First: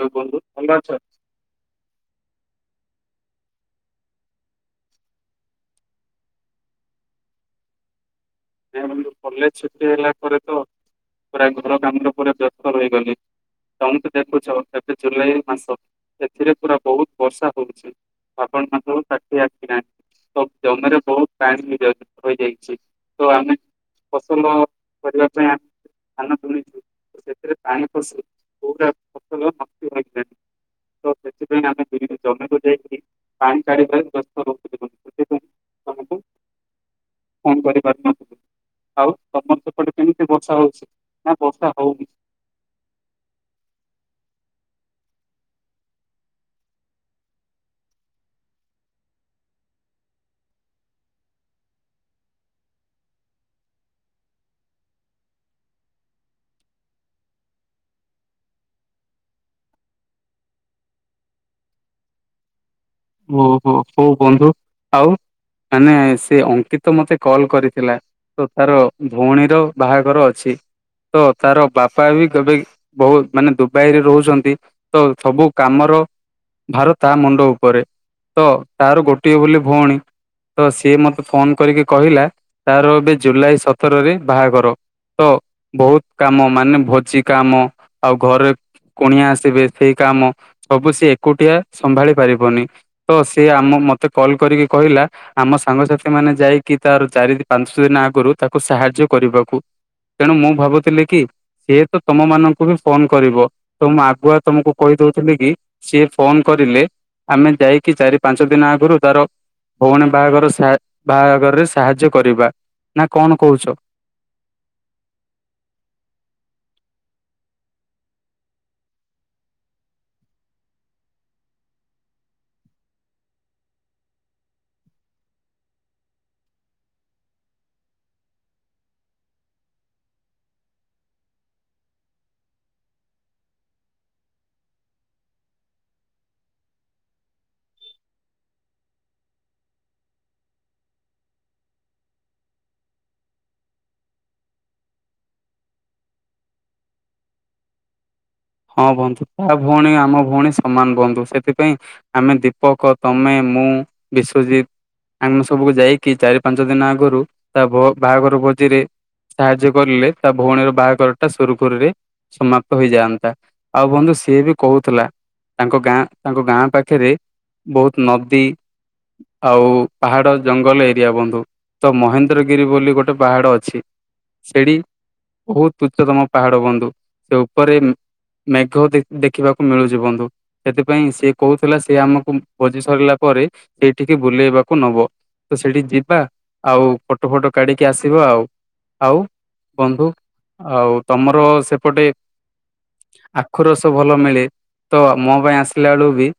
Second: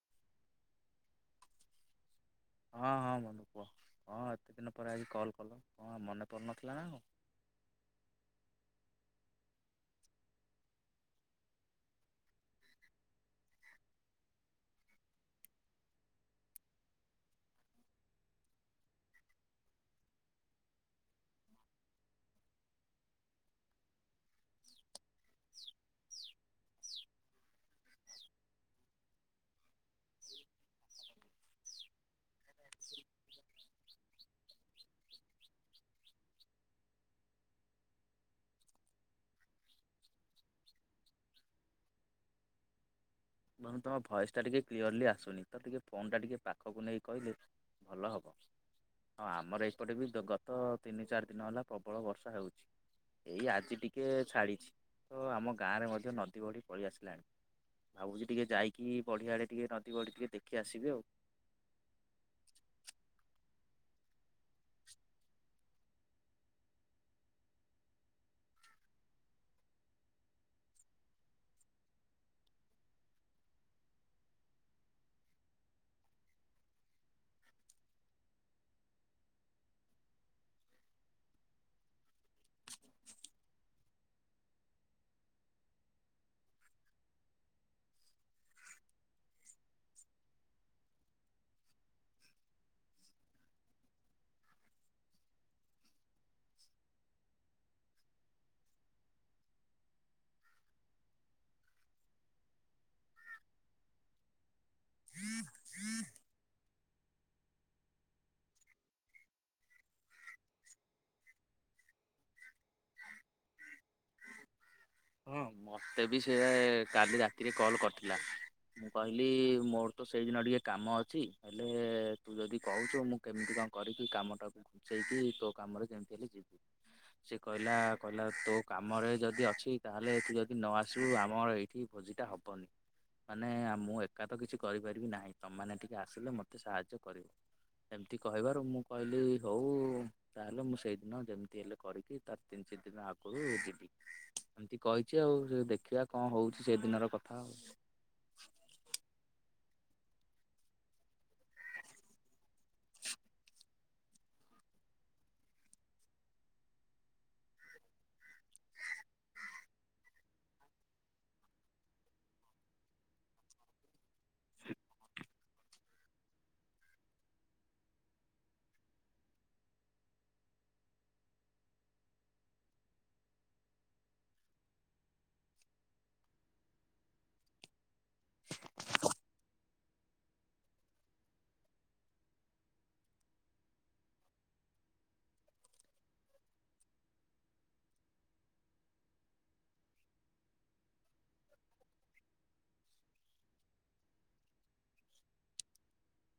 ହଉ କୁହନ୍ତୁ ଭଲ ଅଛ? ହଁ ହଁ ବନ୍ଧୁ କୁଅ ହଁ ଏତେ ଦିନ ପରେ ଆଜି କଲ୍ କଲ କଣ ମନେ ପାଡୁନଥିଲା ନା କଣ। ନାଇଁ ବନ୍ଧୁ କଲେଜ ଛୁଟି ହେଲା ପରେ ତ ପୁରା ଘର କାମରେ ପୁରା ବ୍ୟସ୍ତ ରହିଗଲି। ତମେ ତ ଦେଖୁଛ ଏବେ ଜୁଲାଇ ମାସ ଏଥିରେ ପୁରା ବହୁତ ବର୍ଷା ହଉଛି। ଆପଣ ମାନଙ୍କଙ୍କୁୁ ଷାଠିଏ ଆଠିଲାଣି ସବୁ ଜମିରେ ବହୁତ ପାଣି ହେଇ ଯାଇଛି ହୋଇ ଯାଇଛି। ତ ଆମେ ଫସଲ କରିବା ପାଇଁ ଆ ଧାନ ବୁଣିଛୁ ସେଥିରେ ପାଣି ପସି ପୁରା ଫସଲନଷ୍ଟ ଲାଗିଲାଣି। ତ ସେଥିପାଇଁ ଆମେ ଜମିକୁ ଯାଇକି ପାଣି କାଢିବାରେ ବ୍ୟସ୍ତ ରହୁଛୁ। [inaudible] ଆଉ ତମର ସେପଟେ କେମିତି ବର୍ଷା ହଉଛି ନା ବର୍ଷା ହଉନି। ବନ୍ଧୁ ତମ ଭଏସ ଟା ଟିକେ କ୍ଲିୟରଲି ଆସୁନି ତ ଟିକେ ଫୋନ ଟା ଟିକେଏ ପାଖକୁ ନେଇ କହିଲେ। ଭଲ ହବ। ହଁ ଆମର ଏପଟେ ବି ଗତ ତିନି ଚାରି ଦିନ ହେଲା ପ୍ରବଳ ବର୍ଷା ହେଉଛି। ଏଇ ଆଜି ଟିକେ ଛାଡ଼ିଛି ତ ଆମ ଗାଁରେ ମଧ୍ୟ ନଦୀ ବଢ଼ି ପଳଳେଇ ଆସିଲାଣି। ଭାବୁଛି ଟିକେ ଯାଇକି ବଢିଆଡେ ଟିକେ ନଦୀ ବଢି ଟିକେ ଦେଖି ଆସିବେ ଆଉ। ଓହୋ ହଉ ବନ୍ଧୁ ଆଉ ମାନେ ସେ ଅଙ୍କିତ ମତେ କଲ କରିଥିଲା। ତ ତାର ଭଉଣୀର ବାହାଘର ଅଛି ତ ତାର ବାପା ବି କେବେ ବହୁତ ମାନେ ଦୁବାଇରେ ରହୁଛନ୍ତି ତ ସବୁ କାମର ଭାର ତା ମୁଣ୍ଡ ଉପରେ। ତ ତାର ଗୋଟିଏ ବୋଲି ଭଉଣୀ। ତ ସିଏ ମତେ ଫୋନ କରିକି କହିଲା ତାର ଏବେ ଜୁଲାଇ ସତରରେ ବାହାଘର। ତ ବହୁତ କାମ ମାନେ ଭୋଜି କାମ ଆଉ ଘରେ କୁଣିଆ ଆସିବେ ସେଇ କାମ ସବୁ ସି ଏକୁଟିଆ ସମ୍ଭାଳି ପାରିବନି। ତ ସିଏ ଆମ ମତେ କଲ୍ କରିକି କହିଲା। ଆମ ସାଙ୍ଗସାଥି ମାନେ ଯାଇକି ତାର ଚାରି ପାଞ୍ଚ ଦିନ ଆଗରୁ ତାକୁ ସାହାଯ୍ୟ କରିବାକୁ। ତେଣୁ ମୁଁ ଭାବୁଥିଲି କି ସିଏ ତ ତମ ମାନଙ୍କୁ ବି ଫୋନ କରିବ ତ ମୁ ଆଗୁଆ ତମକୁ କହି ଦଉଥିଲେ କି ସି ଫୋନ କରିଲେ ଆମେ ଯାଇ କି ଚାରି ପାଞ୍ଚ ଦିନ ଆଗରୁ ତାର ଭଉଣୀ ବାହାଘର ବାହାଘରରେ ସାହାଯ୍ୟ କରିବା ନା କଣ କହୁଛ? ହଁ ମୋତେ ବି ସେ କାଲି ରାତିରେ କଲ୍ କରିଥିଲା। ମୁଁ କହିଲି ମୋର ତ ସେଇଦିନ ଟିକେ କାମ ଅଛି। ହେଲେ ତୁ ଯଦି କହୁଛୁ ମୁଁ କେମିତି କଣ କରିବି କାମଟାକୁ ସେଇଠି ତୋ କାମରେ ଯେମିତି ହେଲେ ଯିବୁ। ସେି କହିଲା କହିଲା ତୋ କାମରେ ଯଦି ଅଛି। ତାହେଲେ ତୁ ଯଦି ନ ଆସିବୁ ଆମର ଏଇଠି ଭୋଜିଟା ହବନି। ମାନେ ମୁଁ ଏକା ତ କିଛି କରିପାରିବି ନାହିଁ ତମମାନେ ଟିକେ ଆସିଲେ ମତେ ସାହାଯ୍ୟ କରିବ। ଏମତି କହିବାରୁ ମୁଁ କହିଲି ହଉ ଉ ତାହେଲେ ମୁଁ ସେଇଦିନ ଯେମିତି ହେଲେ କରିକି ତାର ତିନି ଚାରି ଦିନ ଆଗରୁ ଯିବି। ଏମିତି କହିଛି ଆଉ ସେ ଦେଖିବା କଣ ହଉଛି ସେ ଦିନର କଥା ଆଉ। ହଁ ବନ୍ଧୁ ତା ଭଉଣୀ ଆମ ଭଉଣୀ ସମାନ ବନ୍ଧୁ ସେଥିପାଇଁ ଆମେ ଦୀପକ ତମେ ମୁଁ ବିଶ୍ଵଜିତ। ଆମେ ସବୁକୁ ଯାଇକି ଚାରି ପାଞ୍ଚ ଦିନ ଆଗରୁ ତା ବାହାଘର ଭୋଜିରେ ସାହାଯ୍ୟ କରିଲେ ତା ଭଉଣୀର ବାହାଘର ଟା ସୁରୁଖୁରୁରେ ସମାପ୍ତ ହେଇଯାଆନ୍ତା। ଆଉ ବନ୍ଧୁ ସିଏ ବି କହୁଥିଲା ତାଙ୍କ ଗାଁ ତାଙ୍କ ଗାଁ ପାଖେରେ। ବହୁତ ନଦୀ ଆଉ ପାହାଡ ଜଙ୍ଗଲ ଏରିଆ ବନ୍ଧୁ। ତ ମହେନ୍ଦ୍ରଗିରି ବୋଲି ଗୋଟେ ପାହାଡ ଅଛି। ସେଠି ବହୁତ ଉଚ୍ଚତମ ପାହାଡ ବନ୍ଧୁ ସେ ଉପରେ। ମେଘ ଦେଖିବାକୁ ମିଳୁଛି ବନ୍ଧୁ। ସେଥିପାଇଁ ସିଏ କହୁଥିଲା ସେ ଆମକୁ ଭୋଜି ସରିଲା ପରେ ସେଇଠିକି ବୁଲେଇବାକୁ ନବ। ତ ସେଠି ଯିବା ଆଉ ଫଟୋ ଫଟ କାଢିକି ଆସିବା ଆଉ। ଆଉ ବନ୍ଧୁ, ଆଉ ତମର ସେପଟେ ଆଖୁ ରସ ଭଲ ମିଳେ, ତ ମୋ ପାଇଁ ଆସିଲା ବେଳୁ ବି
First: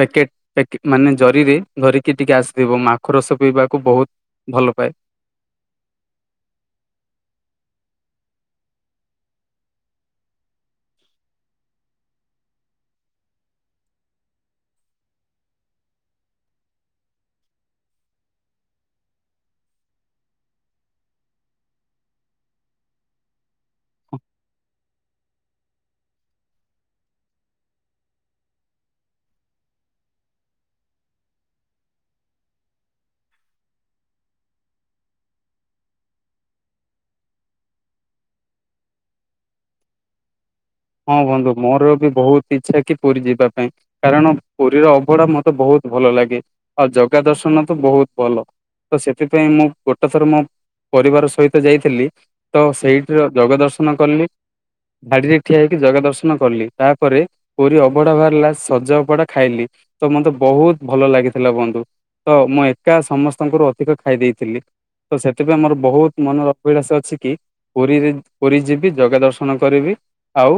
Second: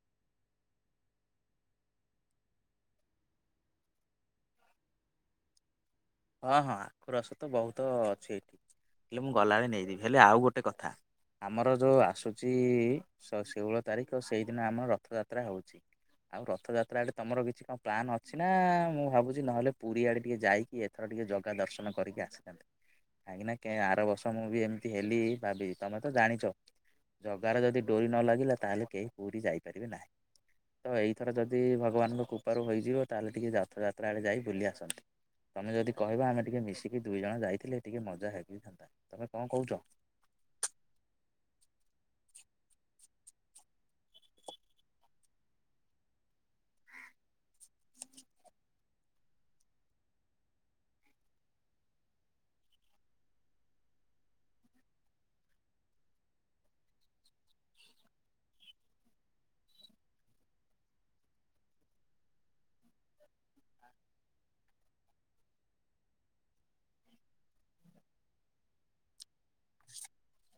ପକେଟ ପ୍ୟାକେ ମାନେ ଜରିରେ ଧରିକି ଟିକେ ଆସିଥିବ, ମୁଁ ଆଖୁ ରସ ପିଇବାକୁ ବହୁତ ଭଲ ପାଏ। ହଁ ହଁ ଆଖୁ ରସ ତ ବହୁତ ଅଛି ଏଇଠି, ହେଲେ ମୁଁ ଗଲାବେଳେ ନେଇଯିବି, ହେଲେ ଆଉ ଗୋଟେ କଥା। ଆମର ଯେଉଁ ଆସୁଛି ଶୋ-ଷୋହଳ ତାରିଖ ସେଇଦିନ ଆମର ରଥଯାତ୍ରା ହେଉଛି। ଆଉ ରଥଯାତ୍ରା ଆଡେ ତମର କିଛି କଣ ପ୍ଲାନ୍ ଅଛି ନା ମୁଁ ଭାବୁଛି ନହେଲେ ପୁରୀ ଆଡେ ଟିକେ ଯାଇ କି ଏଥର ଟିକେ ଜଗା ଦର୍ଶନ କରିକି ଆସିଥାନ୍ତେ। କାହିଁକି ନା ଆର ବର୍ଷ ମୁଁ ବି ଏମିତି ହେଲି ଭାବି ତମେ ତ ଜାଣିଛ। ଜଗାର ଯଦି ଡୋରି ନ ଲାଗିଲା ତାହେଲେ କେହି ପୁରୀ ଯାଇପାରିବେ ନାହିଁ। ତ ଏଇ ଥର ଯଦି ଭଗବାନଙ୍କ କୃପା ରୁ ହୋଇ ଯିବ ତାହେଲେ ଟିକେ ରଥଯାତ୍ରା ଆଡେ ଯାଇ ବୁଲିଆସନ୍ତି। ତମେ ଯଦି କହିବ ଆମେ ଟିକେ ମିଶିକି ଦୁଇ ଜଣ ଯାଇଥିଲେ ଟିକେ ମଜା ହୋଇଥାନ୍ତା, ତମେ କଣ କହୁଛ? ହଁ ବନ୍ଧୁ ମୋର ବି ବହୁତ ଇଚ୍ଛା କି ପୁରୀ ଯିବା ପାଇଁ। କାରଣ ପୁରୀର ଅବଢ଼ା ମତେ ବହୁତ ଭଲ ଲାଗେ, ଆଉ ଜଗା ଦର୍ଶନ ତ ବହୁତ ଭଲ। ତ ସେଥିପାଇଁ ମୁଁ ଗୋଟେ ଥର ମୋ ପରିବାର ସହିତ ଯାଇଥିଲି ତ ସେଇଠିର ଜଗା ଦର୍ଶନ କଲି ଧାଡିରେ ଉଠିଆ ହେଇକି ଜଗା ଦର୍ଶନ କଲି ତାପରେ ପୁରୀ ଅବଢା ବାହାରିଲା ସଜ ଅବଢ଼ା ଖାଇଲି। ତ ମତେ ବହୁତ ଭଲ ଲାଗିଥିଲା ବନ୍ଧୁ। ତ ମୁଁ ଏକା ସମସ୍ତଙ୍କରୁ ଅଧିକ ଖାଇ ଦେଇଥିଲି। ତ ସେଥିପାଇଁ ଆମର ବହୁତ ମନର ଅଭିଳାଷ ଅଛି କି ପୁରୀରେ ପୁରୀ ଯିବି ଜଗା ଦର୍ଶନ କରିବି ଆଉ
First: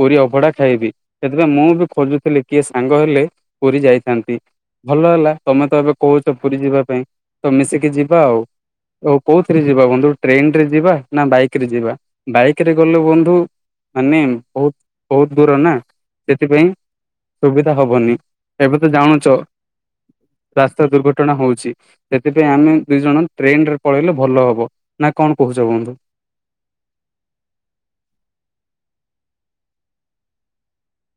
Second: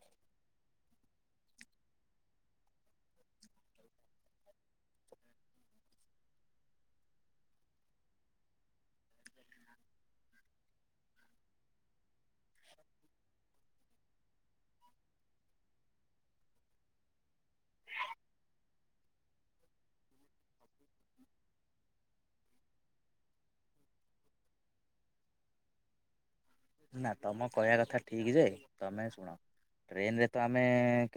ପୁରୀ ଅଭଢା ଖାଇବି ସେଥିପାଇଁ ମୁଁ ବି ଖୋଜୁଥିଲି କିଏ ସାଙ୍ଗ ହେଲେ ପୁରୀ ଯାଇଥାନ୍ତି। ଭଲ ହେଲା ତମେ ତ ଏବେ କହୁଛ ପୁରୀ ଯିବା ପାଇଁ ତ ମିଶିକି ଯିବା ଆଉ। ଓ କୋଉଥିରେ ଯିବା ବନ୍ଧୁ ଟ୍ରେନ ରେ ଯିବା ନା ବାଇକ ରେ ଯିବା, ବାଇକ ରେ ଗଲେ ବନ୍ଧୁ ମାନେ ବହୁତ ବହୁତ ଦୂର ନା ସେଥିପାଇଁ ସୁବିଧା ହବନି ଏବେ ତ ଜାଣୁଛ, ରାସ୍ତା ଦୁର୍ଘଟଣା ହଉଛି। ସେଥିପାଇଁ ଆମେ ଦୁଇ ଜଣ ଟ୍ରେନ ରେ ପଳେଇଲେ ଭଲ ହବ ନା କଣ କହୁଛ ବନ୍ଧୁ? ନା ତମ କହିବା କଥା ଠିକ୍ ଯେ ତମେ ଶୁଣ। ଟ୍ରେନରେ ତ ଆମେ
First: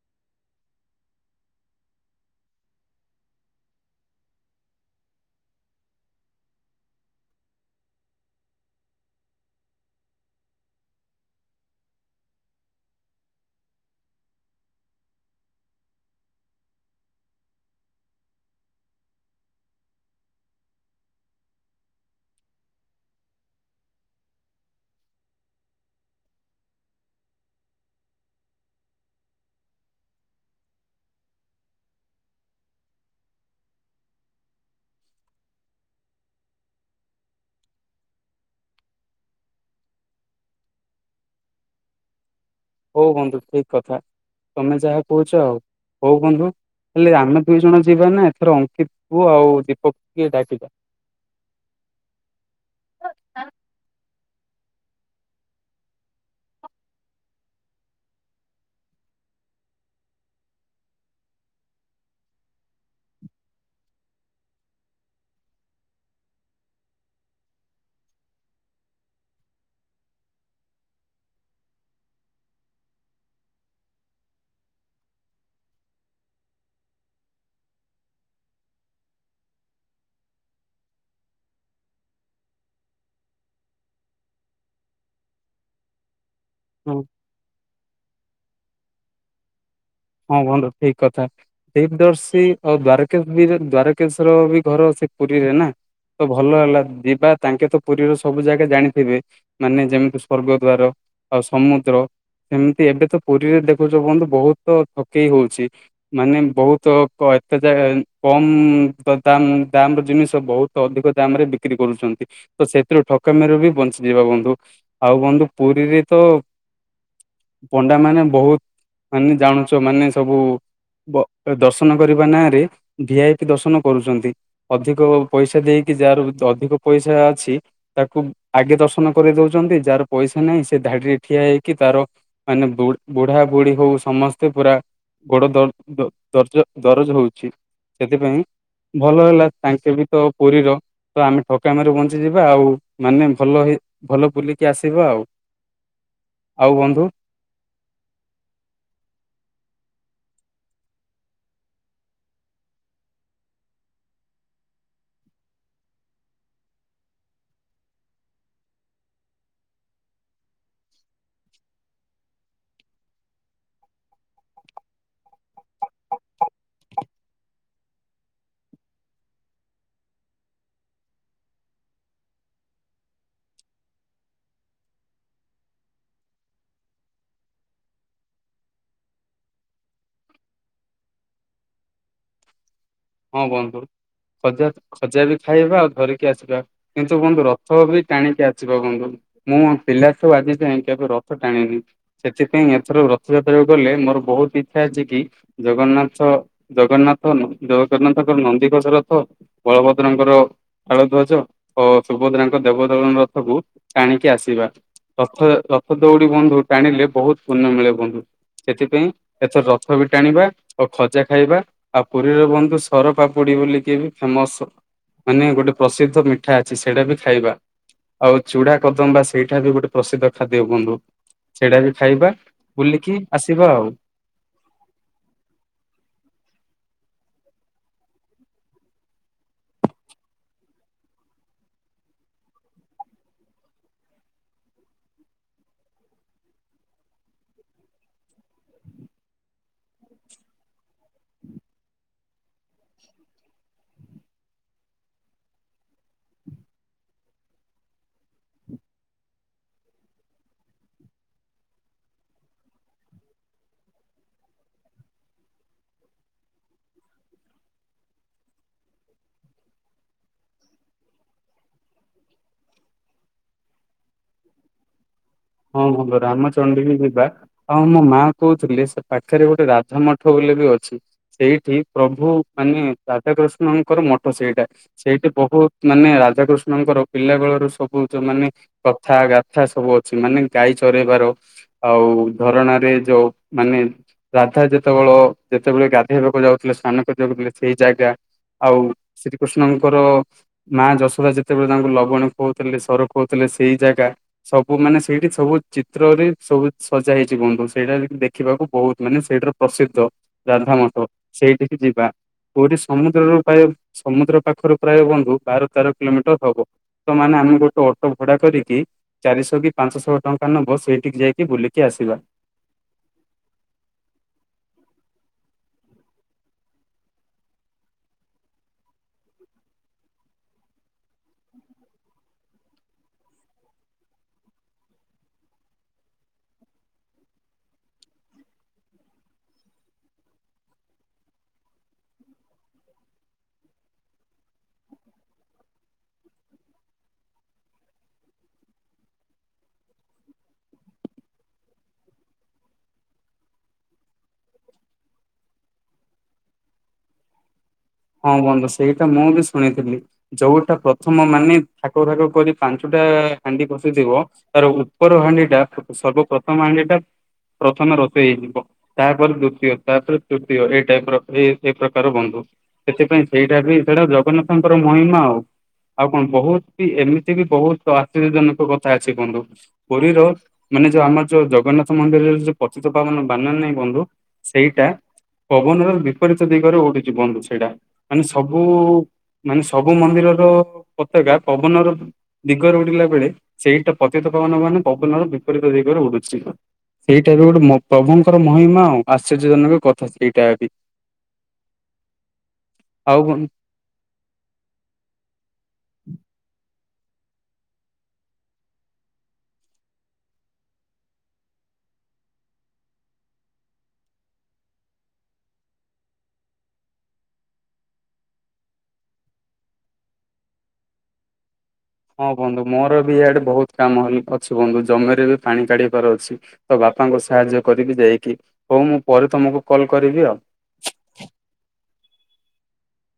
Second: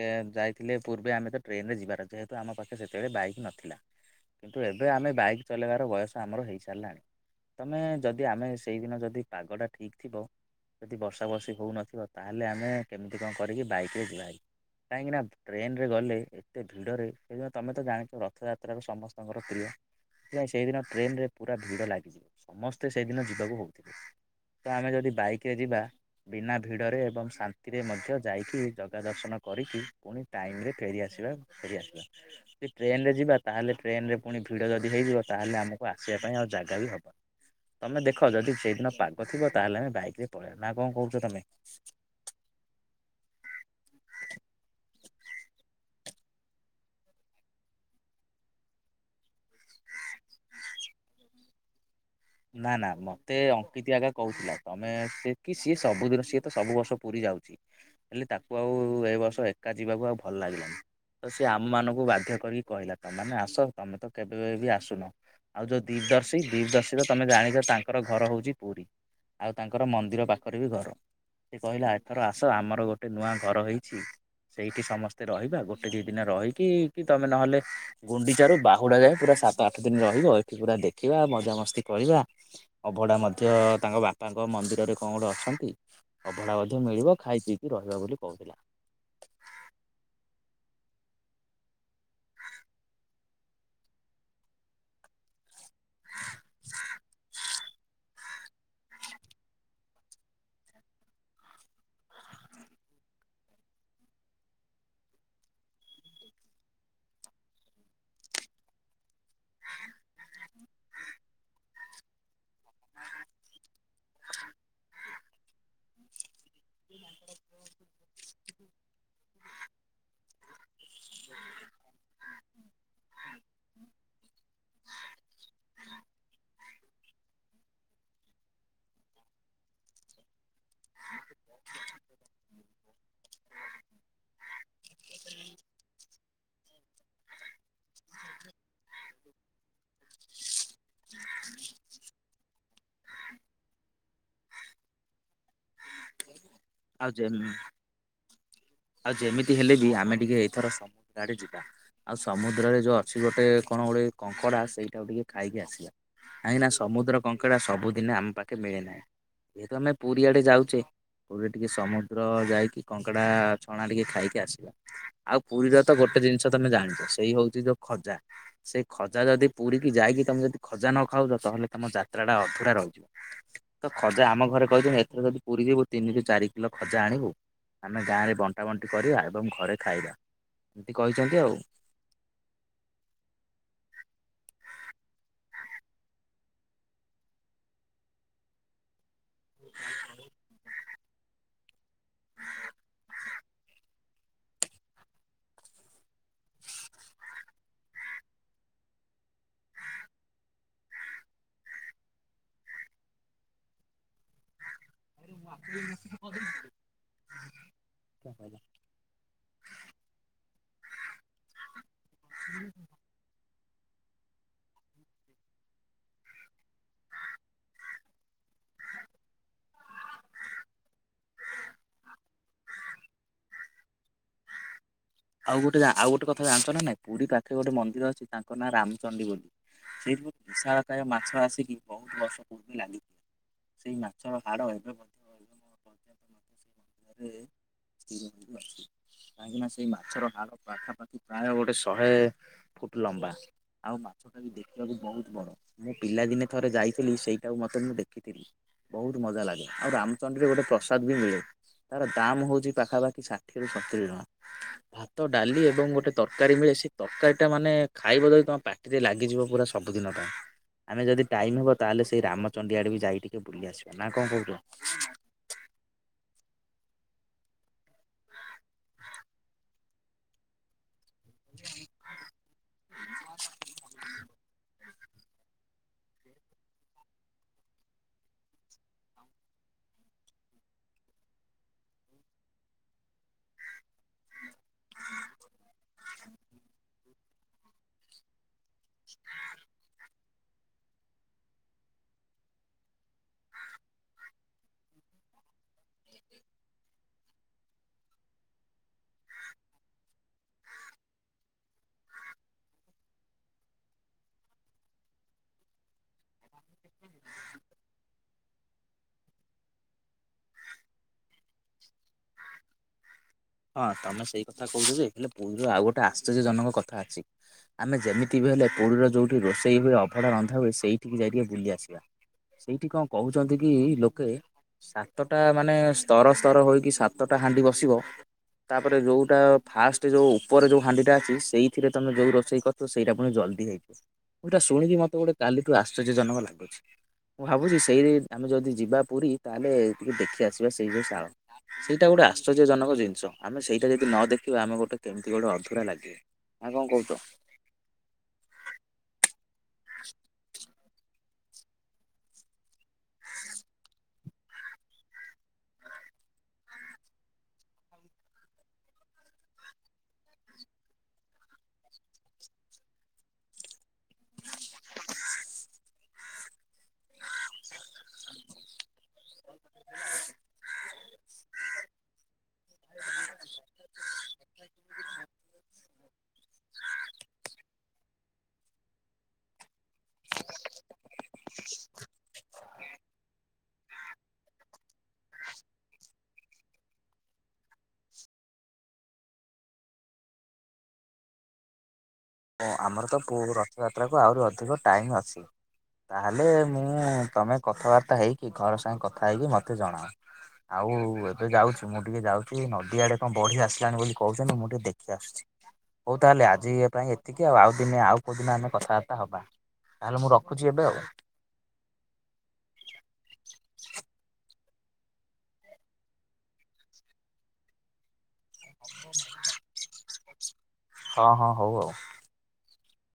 ଯାଇଥିଲେ ପୂର୍ବେ ଆମେ ତ ଟ୍ରେନରେ ଯିବାର ଯେହେତୁ ଆମ ପାଖେ ସେତେବେଳେ ବାଇକ୍ ନଥି ଥିଲା କିନ୍ତୁ ଏବେ ଆମେ ବାଇକ୍ ଚଲେଇବାର ବୟସ ଆମର ହେଇସାରିଲାଣି। ତମେ ଯଦି ଆମେ ସେଇଦିନ ଯଦି ପାଗଟା ଠିକ୍ ଥିବ ଯଦି ବର୍ଷା ବର୍ଷି ହୋଉନଥିବା ତାହେଲେ ଆମେ କେମିତି କଣ କରିକି ବାଇକି ରେ ଯିବ ଭାରି। କାହିଁକି ନା ଟ୍ରେନରେ ଗଲେ ଏତେ ଭିଡ଼ରେ ସେ ତମେ ତ ଜାଣିଥିବ ରଥଯାତ୍ରାକୁ ସମସ୍ତଙ୍କର ପ୍ରିୟ। ହେ ସେଇଦିନ ଟ୍ରେନରେ ପୁରା ଭିଡ ଲାଗିଯିବ, ସମସ୍ତେ ସେଦିନ ଯିବାକୁ ହଉଥିବେ। ତ ଆମେ ଯଦି ବାଇକରେ ଯିବା ବିନା ଭିଡ଼ରେ ଏବଂ ଶାନ୍ତିରେ ମଧ୍ୟ ଯାଇକି ଜଗା ଦର୍ଶନ କରିକି ପୁଣି ଟାଇମରେ ଫେରିଆସିବା ଫେରିଆସିବା। ଯଦି ଟ୍ରେନରେ ଯିବା ତାହେଲେ ଟ୍ରେନରେ ପୁଣି ଭିଡ଼ ଯଦି ହେଇଯିବ ତାହେଲେ ଆମକୁ ଆସିବା ପାଇଁ ଆଉ ଜାଗା ବି ହବନି। ତମେ ଦେଖ ଯଦି ସେଇଦିନ ପାଗ ଥିବ ତାହେଲେ ଆମେ ବାଇକ ରେ ପଳେଇବା ନା କଣ କହୁଛ ତମେ। ହଉ ବନ୍ଧୁ ଠିକ କଥା ତମେ ଯାହା କହୁଛ ଆଉ, ହଉ ବନ୍ଧୁ। ହେଲେ ଆମେ ଦୁଇ ଜଣ ଯିବାନା ଏଥର ଅଙ୍କିତ କୁ ଆଉ ଦୀପକକୁ ଡାକିବା? ନା ନା ମତେ ଅଙ୍କିତ ଆଗେ କହୁଥିଲା ତମେ ସେ କି ସିଏ ସବୁଦିନ ସିଏ ତ ସବୁ ବର୍ଷ ପୁରୀ ଯାଉଛି। ହେଲେ ତାକୁ ଆଉ ଏ ବର୍ଷ ଏକା ଯିବାକୁ ଆଉ ଭଲ ଲାଗିଲାନି। ତ ସିଏ ଆମ ମାନଙ୍କୁ ବାଧ୍ୟ କରିକି କହିଲା ତମେ ମାନେ ଆସ ତମେ ତ କେବେ ବି ଆସୁନ। ଆଉ ଯଉ ଦି୍ଦଶୀ ଦିପଦଶୀ ତମେ ଜାଣିଛ ତାଙ୍କର ଘର ହଉଛି ପୁରୀ, ଆଉ ତାଙ୍କର ମନ୍ଦିର ପାଖରେ ବି ଘର। ସେ କହିଲା ଏଥର ଆସ ଆମର ଗୋଟେ ନୂଆ ଘର ହେଇଛି। ସେଇଠି ସମସ୍ତେ ରହିବା ଗୋଟେ ଦି ଦିନ ରହିକି କି ତମେ ନହେଲେ ଗୁଣ୍ଡିଚାରୁ ବାହୁଡା ଯାଏ ପୁରା ସା ଆଠ ଦିନ ରହିବା ଏଠି ପୁରା ଦେଖିବା ମଜାମସ୍ତି କ, ଅଭଡା ମଧ୍ୟ ତାଙ୍କ ବାପାଙ୍କ ମନ୍ଦିରରେ କଣ ଗୋଟେ ଅଛନ୍ତି। ଅଭଡା ମଧ୍ୟ ମିଳିବ ଖାଇ ପିଇକି ରହିବା ବୋଲି କହୁଥିଲେ। ହଁ ବନ୍ଧୁ ଠିକ କଥା। ଦେପଦର୍ଶୀ ଆଉ ଦ୍ଵାରକେଶ ବି ଦ୍ଵାରକେଶ ର ବି ଘର ସେ ପୁରୀରେ ନା? ତ ଭଲ ହେଲା ଯିବା ତାଙ୍କେ ତ ପୁରୀର ସବୁ ଜାଗା ଜାଣିଥିବେ, ମାନେ ଯେମିତି ସୂର୍ଗଦ୍ୱାରା ଆଉ ସମୁଦ୍ର ଯେମିତି ଏବେ ତ ପୁରୀରେ ଦେଖୁଛ ବନ୍ଧୁ ବହୁତ ତ ଠକେଇ ହଉଛି। ମାନେ ବହୁତ କ ଏତେ ଜାଗା କମ ଦାମ ଦାମ ର ଜିନିଷ ବହୁତ ଅଧିକ ଦାମ ରେ ବିକ୍ରି କରୁଛନ୍ତି। ତ ସେଥିରୁ ଠକାମିରୁ ବି ବଞ୍ଚିଯିବା ବନ୍ଧୁ, ଆଉ ବନ୍ଧୁ ପୁରୀରେ ତ ପଣ୍ଡା ମାନେ ବହୁତ ମାନେ ଜାଣୁଛ ମାନେ ସବୁ ବ ଦର୍ଶନ କରିବା ନାଁରେ ଭି ଆଇ ପି ଦର୍ଶନ କରୁଛନ୍ତି। ଅଧିକ ପଇସା ଦେଇକି ଯାହାର ଅଧିକ ପଇସା ଅଛି ତାକୁ ଆଗେ ଦର୍ଶନ କରି ଦଉଛନ୍ତି ଯାହାର ପଇସା ନାହିଁ ସେ ଧାଡିରେ ଠିଆ ହେଇକି ତାର ମାନେ ବୁ-ବୁଢା ବୁଢୀ ହଉ ସମସ୍ତ ସ୍ତେ ପୁରା ଗୋଡ ଦ-ଦ-ଦର୍ଜ-ଦରଜ ହଉଛି ସେଥିପାଇଁ ଭଲ ହେଲା ତାଙ୍କେ ବି ତ ପୁରୀର ତ ଆମେ ଠକାମୀ ରୁ ବଞ୍ଚ ଯିବା ଆଉ ମାନେ ଭଲ ହେଇ ଭଲ ବୁଲିକି ଆସିବା ଆଉ। ଆଉ ଜେମ୍ ଆଉ ଯେମିତି ହେଲେ ବି ଆମେ ଟିକେ ଏଇଥର ସମୁଦ୍ର ଆଡେ ଯିବା। ଆଉ ସମୁଦ୍ରରେ ଯୋଉ ଅଛି ଗୋଟେ କଣ ଗୋଟେ କଙ୍କଡ଼ା ସେଇଟାକୁ ଟିକେ ଖାଇକି ଆସିବା। କାହିଁକିନା ସମୁଦ୍ର କଙ୍କଡ଼ା ସବୁଦିନେ ଆମ ପାଖେ ମିଳେନାହିଁ। ଯେହେତୁ ଆମେ ପୁରୀ ଆଡେ ଯାଉଛେ ପୁରୀରେ ଟିକେ ସମୁଦ୍ର ଯାଇକି କଙ୍କଡା ଛଣା ଟିକେ ଖାଇକି ଆସିବା, ଆଉ ପୁରୀର ତ ଗୋଟେ ଜିନିଷ ତମେ ଜାଣିଛ ସେଇ ହଉଛି ଯୋଉ ଖଜା। ସେ ଖଜା ଯଦି ପୁରୀକି ଯାଇକି ତମେ ଯଦି ଖଜା ନ ଖାଉଛ ତାହେଲେ ତମ ଯାତ୍ରାଟା ଅଧୁରା ରହିଯିବ। ତ ଖଜା ଆମ ଘରେ କହିଛନ୍ତି ଏଥିରେ ଯଦି ପୁରୀ ଯିବୁ ତିନିରୁ ଚାରି କିଲୋ ଖଜା ଆଣିବୁ। ଆମେ ଗାଁରେ ବଣ୍ଟା ବଣ୍ଟି କରିବା ଏବଂ ଘରେ ଖାଇବା, ଏମିତି କହିଛନ୍ତି ଆଉ। ହଁ ବନ୍ଧୁ ଖଜା ଖଜା ବି ଖାଇବା ଆଉ ଧରିକି ଆସିବା। କିନ୍ତୁ ବନ୍ଧୁ ରଥ ବି ଟାଣିକି ଆସିବା ବନ୍ଧୁ, ମୁଁ ପିଲା ଠୁ ଆଜି ଯାଏ କେବେ ରଥ ଟାଣିନି ସେଥିପାଇଁ ଏଥର ରଥଯାତ୍ରାକୁ ଗଲେ ମୋର ବହୁତ ଇଚ୍ଛା ଅଛି କି ଜଗନ୍ନାଥ ଜଗନ୍ନାଥ ନୁ ଜ ଜଗନ୍ନାଥଙ୍କର ନନ୍ଦୀଘୋଷ ରଥ, ବଳଭଦ୍ରଙ୍କର ତାଳଧ୍ୱଜ ଓ ସୁଭଦ୍ରାଙ୍କ ଦେବଦଳନ ରଥକୁ ଟାଣିକି ଆସି ସିବା ରଥ ରଥ ଦୌଡି ବନ୍ଧୁ ଟାଣିଲେ ବହୁତ ପୁଣ୍ୟ ମିଳେ ବନ୍ଧୁ। ସେଥିପାଇଁ ଏଥର ରଥ ବି ଟାଣିବା ଓ ଖଜା ଖାଇବା ଆଉ ପୁରୀର ବନ୍ଧୁ ସରପାପୁଡି ବୋଲିକି ବି ଫେମସ ମାନେ ଗୋଟେ ପ୍ରସିଦ୍ଧ ମିଠା ଅଛି ସେଇଟା ବି ଖାଇବା। ଆଉ ଚୁଡା କଦମ୍ବା ସେଇଟା ବି ଗୋଟେ ପ୍ରସିଦ୍ଧ ଖାଦ୍ୟ ବନ୍ଧୁ। ସେଟା ବି ଖାଇବା, ବୁଲିକି ଆସିବା ଆଉ। ଆଉ ଗୋଟେ ଆଉ ଗୋଟେ କଥା ଜାଣିଛ ନା ନା, ପୁରୀ ପାଖରେ ଗୋଟେ ମନ୍ଦିର ଅଛି ତାଙ୍କ ନାଁ ରାମଚଣ୍ଡୀ ବୋଲି। ସେଠୀ ଗୋଟେ ବିଶାଳକାୟ ମାଛ ଆସିକି ବହୁତ ବର୍ଷ ପୂର୍ବ ଲାଗିଥି ସେଇ ମାଛର ହାଡ ଏବେ ମଧ୍ୟ ସେଇ ମନ୍ଦିରରେ ଶ୍ରୀ [inaudible] ବି ଅଛି, କାହିଁକି ନା ସ୍ ସେଇ ମାଛର ହାଡ ପାଖାପାଖି ପ୍ରାୟ ଗୋଟେ ଶହେ ଫୁଟ ଲମ୍ବା। ଆଉ ମାଛଟା ବି ଦେଖିବାକୁ ବହୁତ ବଡ। ମୁଁ ପିଲାଦିନେ ଥରେ ଯାଇଥିଲି ସେଇଟାକୁ ମତେ ମୁଁ ଦେଖିଥିଲି। ବହୁତ ମଜା ଲାଗେ, ଆଉ ରାମଚଣ୍ଡୀରେ ଗୋଟେ ପ୍ରସାଦ ବି ମିଳେ। ତାର ଦାମ ହଉଛି ପାଖାପାଖି ଷାଠିଏ ରୁ ସତୁରି ଟଙ୍କା। ଭାତ, ଡାଲି ଏବଂ ଗୋଟେ ତରକାରୀ ମିଳେ ସେ ତରକାରୀ ଟା ମାନେ ଖାଇବ ଯଦି ତମ ପାଟ ତିରେ ଲାଗିଯିବ ପୁରା ସବୁଦିନ ପାଇଁ ଆମେ ଯଦି ଟାଇମ ହବ ତାହେଲେ ସେଇ ରାମଚଣ୍ଡି ଆଡେ ବି ଯାଇ ଟିକେ ବୁଲି ଆସିବା ନା କଣ କହୁଚ? ହଁ ବନ୍ଧୁ ରାମଚଣ୍ଡୀ ବି ଯିବା ଆଉ ମୋ ମା କହୁଥିଲେ ସେ ପାଖରେ ଗୋଟେ ରାଧା ମଠ ଠ ବୋଲି ବି ଅଛି। ସେଇଠି ପ୍ରଭୁ ମାନେ ରାଧାକୃଷ୍ଣଙ୍କର ମଠ ସେଇଟା ସେଇଠି ବହୁତ ମାନେ ରାଧାକୃଷ୍ଣଙ୍କର ପିଲା ବେଳରୁ ସବୁ ଯ ମାନେ କଥା ଗାଥା ସବୁ ଅ ଛି ମାନେ ଗାଈ ଚରେଇବାର ଆଉ ଧରଣ ରେ ଯୋଉ ମାନେ ରାଧା ଯେତେବେଳ ଯେତେବେଳେ ଗାଧେଇବାକୁ ଯାଉଥିଲେ ସ୍ନାନ କରିବାକୁ ଯାଉଥିଲେ ସେଇ ଜାଗା ଆଉ ସେଠି ଶ୍ରୀକୃଷ୍ଣଙ୍କର ମା ଯଶୋଦା ଯେତେବେଳେ ତାଙ୍କୁ ଲବଣୀ ଖୋଉଥିଲେ ସର ଖୋହୁଥିଲେ ସେଇ ଜାଗା କୋ ମାନେ ସେଇଠି ସବୁ ଚିତ୍ରରେ ସବୁ ସଜା ହେଇଛି ବନ୍ଧୁ ସେଇଟା ଟିକ ଦେଖିବାକୁ ବହୁତ ମାନେ ସେଇଠାର ପ୍ରସିଦ୍ଧ ରାଧାମଠ ସେଇଠିକି ଯିବା ପୁରୀ ସମୁଦ୍ରରୁ ପ୍ରାୟ ସମୁଦ୍ର ପାଖରୁ ପ୍ରାୟ ବନ୍ଧୁ ବାର ତେର କିଲୋମିଟର ହବ। ତ ମାନେ ଆମେ ଗୋଟେ ଅଟୋ ଭଡା କରିକି ଚାରିଶହ କି ପାଞ୍ଚଶହ ଟଙ୍କା ନବ ଏଇଠିକି ଯାଇକି ବୁଲିକି ଆସିବା। ହଁ ତମେ ସେଇ କଥା କହୁଚ ଯେ ହେଲେ ପୁରୀରୁ ଆଉ ଗୋଟେ ଆଶ୍ଚର୍ଯ୍ୟ ଜନକ କଥା ଅଛି ଆମେ ଯେମିତି ବି ହେଲେ ପୁରୀରେ ଯଉଠି ରୋଷେଇ ହୁଏ ଅଭଡ଼ା ରନ୍ଧା ହୁଏ ସେଇଠିକି ଯାଇକି ଟିକେ ବୁଲି ଆସିବା। ସେଇଠି କଣ କହୁଚନ୍ତି କି ଲୋକେ ସାତଟା ମାନେ ସ୍ତର ସ୍ତର ହୋଇକି ସା ତ ଟା ହାଣ୍ଡି ବସିବ ତାପରେ ଯୋଉଟା ଫାଷ୍ଟ ଯୋଉ ଉପର ଯୋଉ ହାଣ୍ଡି ଟା ଅଛି ସେଇଥିରେ ତମେ ଯୋଉ ରୋଷେଇ କରି ତ ସେଇଟା ପୁଣି ଜଲଦି ହେଇଯିବ ମୁଁ ଏଇଟା ଶୁଣିକି ମତେ ଗୋଟେ କାଲି ଠୁ ଆଶ୍ଚର୍ଯ୍ୟଜନକ ଲାଗୁଛି। ମୁଁ ଭାବୁଛି ସେଇ ଆମେ ଯଦି ଯିବା ପୁରୀ ତାହେଲେ ଟିକେ ଦେଖି ଆସିବା ସେଇ ଯୋଉ ଶଳ ସେଇଟା ଗୋଟେ ଆଶ୍ଚର୍ଯ୍ୟ ଜନକ ଜିନିଷ ଆମେ ସେଇଟା ଯଦି ନ ଦେଖିବା ଆମେ ଗୋଟେ କେମିତି ଗୋଟେ ଅଧୁରା ଲାଗେ ନା କଣ କହୁଚ? ହଁ ବନ୍ଧୁ ସେଇଟା ମୁଁ ବି ଶୁଣିଥିଲି ଯୋଉଟା ପ୍ର ଥମ ମାନେ ଭାଗ ଭାଗ କରି ପାଞ୍ଚୁଟା ହାଣ୍ଡି ବସିଥିବ ତାର ଉପର ହାଣ୍ଡିଟା ସର୍ବପ୍ରଥମ ହାଣ୍ଡିଟା ପ୍ରଥମେ ରୋତେଇ ହେଇଯିବ। ତାପରେ ଦ୍ଵିତୀୟ ତାପରେ ତୃତୀୟ ଏଇ ଟାଇପ ର ଏ ଏ ପ୍ରକାର ବନ୍ଧୁ ସେଥିପାଇଁ ସେଇଟା ବି ସେଇଟା ଜଗନ୍ନାଥଙ୍କର ମହିମା ଆଉ ଆଉ କଣ ବହୁତ ବି ଏମିତି ଏଠିବି ବହୁତ ଆଶର୍ଯ୍ୟଜନକ କଥା ଅଛି ବନ୍ଧୁ। ପୁରୀର ମାନେ ଯୋଉ ଆମର ଯୋଉ ଜଗନ୍ନାଥ ମନ୍ଦିରରେ ଯୋଉ ପତିତପାବନ ବାନା ନାହିଁ ବନ୍ଧୁ ସେଇଟା ପବନର ବିପରୀତ ଦିଗରେ ଉଡି ଜୀବନରୁ ସେଇଟା ମାନେ ସବୁ ମାନେ ସବୁ ମନ୍ଦିରର ପତାକା ପବନର ଦିଗରେ ଉଡିଲା ବେଳେ ସେଇଟା ପତିତପାବନ ବନା ପବନର ବିପରୀତ ଦିଗରେ ଉଡୁଚି। ସେଇଟା ବି ଗୋଟେ ମ ପ୍ରଭୁଙ୍କର ମହିମା ଆଉ ଆଶ୍ଚର୍ଯ୍ୟଜନକ କଥା ସେଇଟା ବି ତ ଆମର ତ ଆଉ ପୁ ବନ୍ ରଥଯାତ୍ରାକୁ ଆହୁରି ଅଧିକ ଟାଇମ୍ ଅଛି ତାହେଲେ ମୁଁ ତମେ କଥାବାର୍ତ୍ତା ହେଇକି ଘର ସାଙ୍ଗେ କଥା ହେଇକି ମତେ ଜଣାଅ। ଆଉ ଏବେ ଯାଉଚି ମୁଁ ଟିକେ ଯାଉଚି ନଦୀ ଆଡେ କଣ ବଢି ଆସିଲାଣି ବୋଲି କହୁଛନ୍ତି ମୁଁ ଟିକେ ଦେଖି ଆସୁଚି। ହଉ ତାହେଲେ ଆଜି ଇଏ ପାଇଁ ଏ ଟିକେ ଆଉ ଦିନେ ଆଉ କୋଉଁ ଦିନ ଆମେ କଥାବାର୍ତ୍ତା ହେବା ତାହେଲେ ମୁଁ ରଖୁଚି ଏବେ ଆଉ। ହଁ ବନ୍ଧୁ ମୋର ବି ଇଆଡେ ବହୁତ କାମ ବି ଅଛି ବନ୍ଧୁ ଜମିରେ ବି ପାଣି କାଢିିବାର ଅଛି ତ ବାପାଙ୍କୁ ସାହାଯ୍ୟ କରିବି ଯାଇକି ହଉ ମୁଁ ପରେ ତମକୁ କଲ କରିବି ଆଉ। ହଁ ହଁ ହଉ ଆଉ।